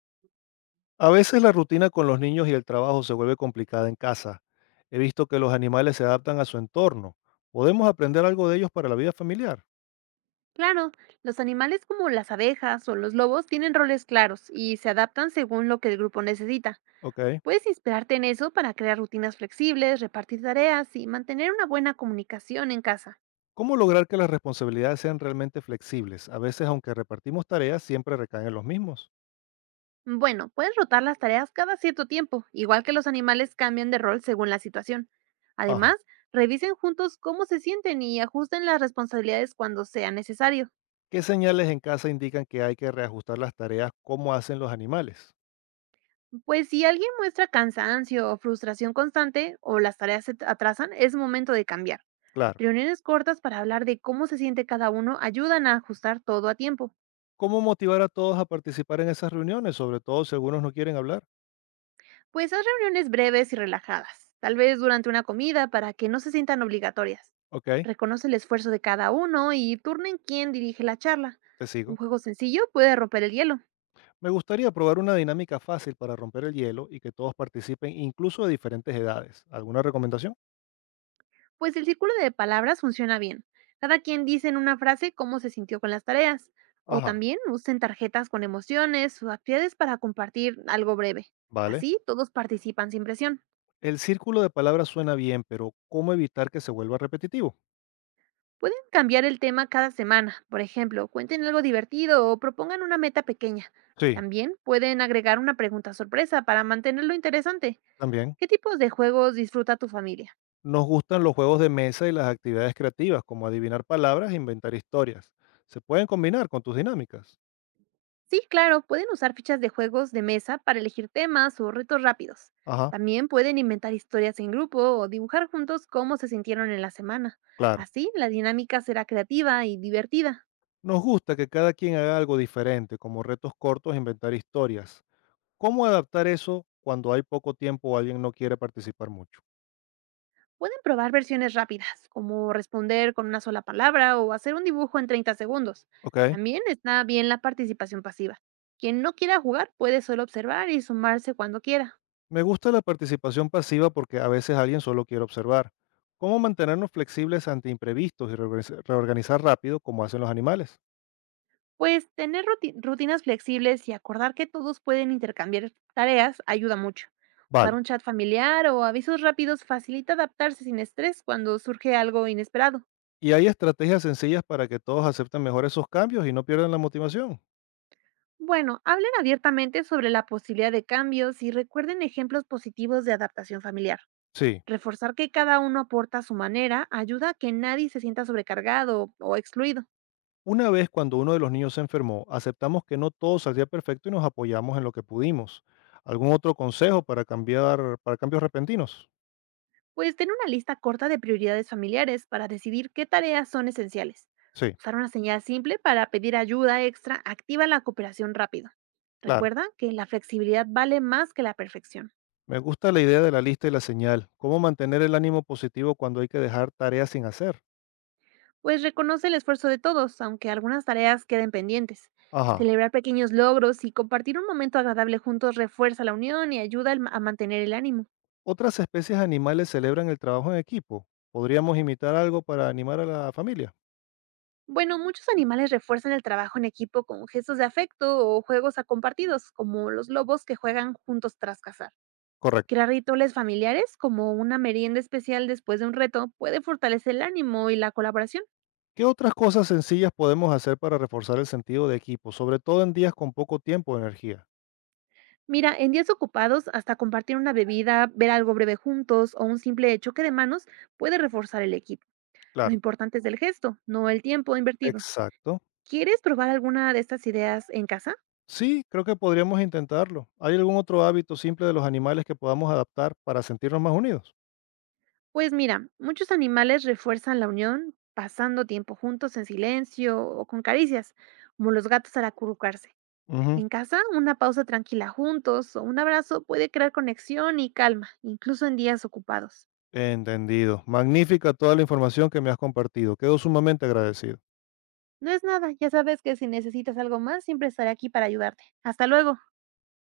A veces la rutina con los niños y el trabajo se vuelve complicada en casa. He visto que los animales se adaptan a su entorno. ¿Podemos aprender algo de ellos para la vida familiar? Claro, los animales como las abejas o los lobos tienen roles claros y se adaptan según lo que el grupo necesita. Ok. Puedes inspirarte en eso para crear rutinas flexibles, repartir tareas y mantener una buena comunicación en casa. ¿Cómo lograr que las responsabilidades sean realmente flexibles? A veces, aunque repartimos tareas, siempre recaen en los mismos. Bueno, puedes rotar las tareas cada cierto tiempo, igual que los animales cambian de rol según la situación. Ajá. Además, revisen juntos cómo se sienten y ajusten las responsabilidades cuando sea necesario. ¿Qué señales en casa indican que hay que reajustar las tareas como hacen los animales? Pues si alguien muestra cansancio o frustración constante o las tareas se atrasan, es momento de cambiar. Claro. Reuniones cortas para hablar de cómo se siente cada uno ayudan a ajustar todo a tiempo. ¿Cómo motivar a todos a participar en esas reuniones, sobre todo si algunos no quieren hablar? Pues haz reuniones breves y relajadas, tal vez durante una comida para que no se sientan obligatorias. Ok, Reconoce el esfuerzo de cada uno y turna en quién dirige la charla. te Un sigo. juego sencillo puede romper el hielo, Me gustaría probar una dinámica fácil para romper el hielo y que todos participen, incluso de diferentes edades. ¿Alguna recomendación? pues el círculo de palabras funciona bien. Cada quien dice en una frase cómo se sintió con las tareas. O Ajá. también usen tarjetas con emociones o actividades para compartir algo breve. Vale. Así todos participan sin presión. El círculo de palabras suena bien, pero ¿cómo evitar que se vuelva repetitivo? Pueden cambiar el tema cada semana, por ejemplo, cuenten algo divertido o propongan una meta pequeña. Sí. También pueden agregar una pregunta sorpresa para mantenerlo interesante. También ¿Qué tipos de juegos disfruta tu familia? nos gustan los juegos de mesa y las actividades creativas, como adivinar palabras e inventar historias. Se pueden combinar con tus dinámicas. Sí, claro, pueden usar fichas de juegos de mesa para elegir temas o retos rápidos. Ajá. También pueden inventar historias en grupo o dibujar juntos cómo se sintieron en la semana. Claro. Así, la dinámica será creativa y divertida. Nos gusta que cada quien haga algo diferente, como retos cortos, e inventar historias. ¿Cómo adaptar eso cuando hay poco tiempo o alguien no quiere participar mucho? Pueden probar versiones rápidas, como responder con una sola palabra o hacer un dibujo en 30 segundos. Ok. También está bien la participación pasiva. Quien no quiera jugar puede solo observar y sumarse cuando quiera. Me gusta la participación pasiva porque a veces alguien solo quiere observar. ¿Cómo mantenernos flexibles ante imprevistos y reorganizar rápido como hacen los animales? Pues tener rutinas flexibles y acordar que todos pueden intercambiar tareas ayuda mucho. Usar Vale. un chat familiar o avisos rápidos facilita adaptarse sin estrés cuando surge algo inesperado. ¿Y hay estrategias sencillas para que todos acepten mejor esos cambios y no pierdan la motivación? Bueno, hablen abiertamente sobre la posibilidad de cambios y recuerden ejemplos positivos de adaptación familiar. Sí. Reforzar que cada uno aporta a su manera ayuda a que nadie se sienta sobrecargado o excluido. Una vez cuando uno de los niños se enfermó, aceptamos que no todo saldría perfecto y nos apoyamos en lo que pudimos. ¿Algún otro consejo para cambiar para cambios repentinos? Pues ten una lista corta de prioridades familiares para decidir qué tareas son esenciales. Sí, Usar una señal simple para pedir ayuda extra activa la cooperación rápido. claro. Recuerda que la flexibilidad vale más que la perfección, Me gusta la idea de la lista y la señal. ¿Cómo mantener el ánimo positivo cuando hay que dejar tareas sin hacer? pues reconoce el esfuerzo de todos, aunque algunas tareas queden pendientes. Ajá. Celebrar pequeños logros y compartir un momento agradable juntos refuerza la unión y ayuda a mantener el ánimo. Otras especies animales celebran el trabajo en equipo. ¿Podríamos imitar algo para animar a la familia? Bueno, muchos animales refuerzan el trabajo en equipo con gestos de afecto o juegos a compartidos, como los lobos que juegan juntos tras cazar. Correcto. Crear rituales familiares, como una merienda especial después de un reto, puede fortalecer el ánimo y la colaboración. ¿Qué otras cosas sencillas podemos hacer para reforzar el sentido de equipo, sobre todo en días con poco tiempo o energía? Mira, en días ocupados, hasta compartir una bebida, ver algo breve juntos o un simple choque de manos puede reforzar el equipo. Lo Claro. importante es el gesto, no el tiempo invertido. Exacto. ¿Quieres probar alguna de estas ideas en casa? Sí, creo que podríamos intentarlo. ¿Hay algún otro hábito simple de los animales que podamos adaptar para sentirnos más unidos? Pues mira, muchos animales refuerzan la unión pasando tiempo juntos en silencio o con caricias, como los gatos al acurrucarse. Ujú. En casa, una pausa tranquila juntos o un abrazo puede crear conexión y calma, incluso en días ocupados. Entendido. Magnífica toda la información que me has compartido. Quedo sumamente agradecido. No es nada, ya sabes que si necesitas algo más, siempre estaré aquí para ayudarte. Hasta luego.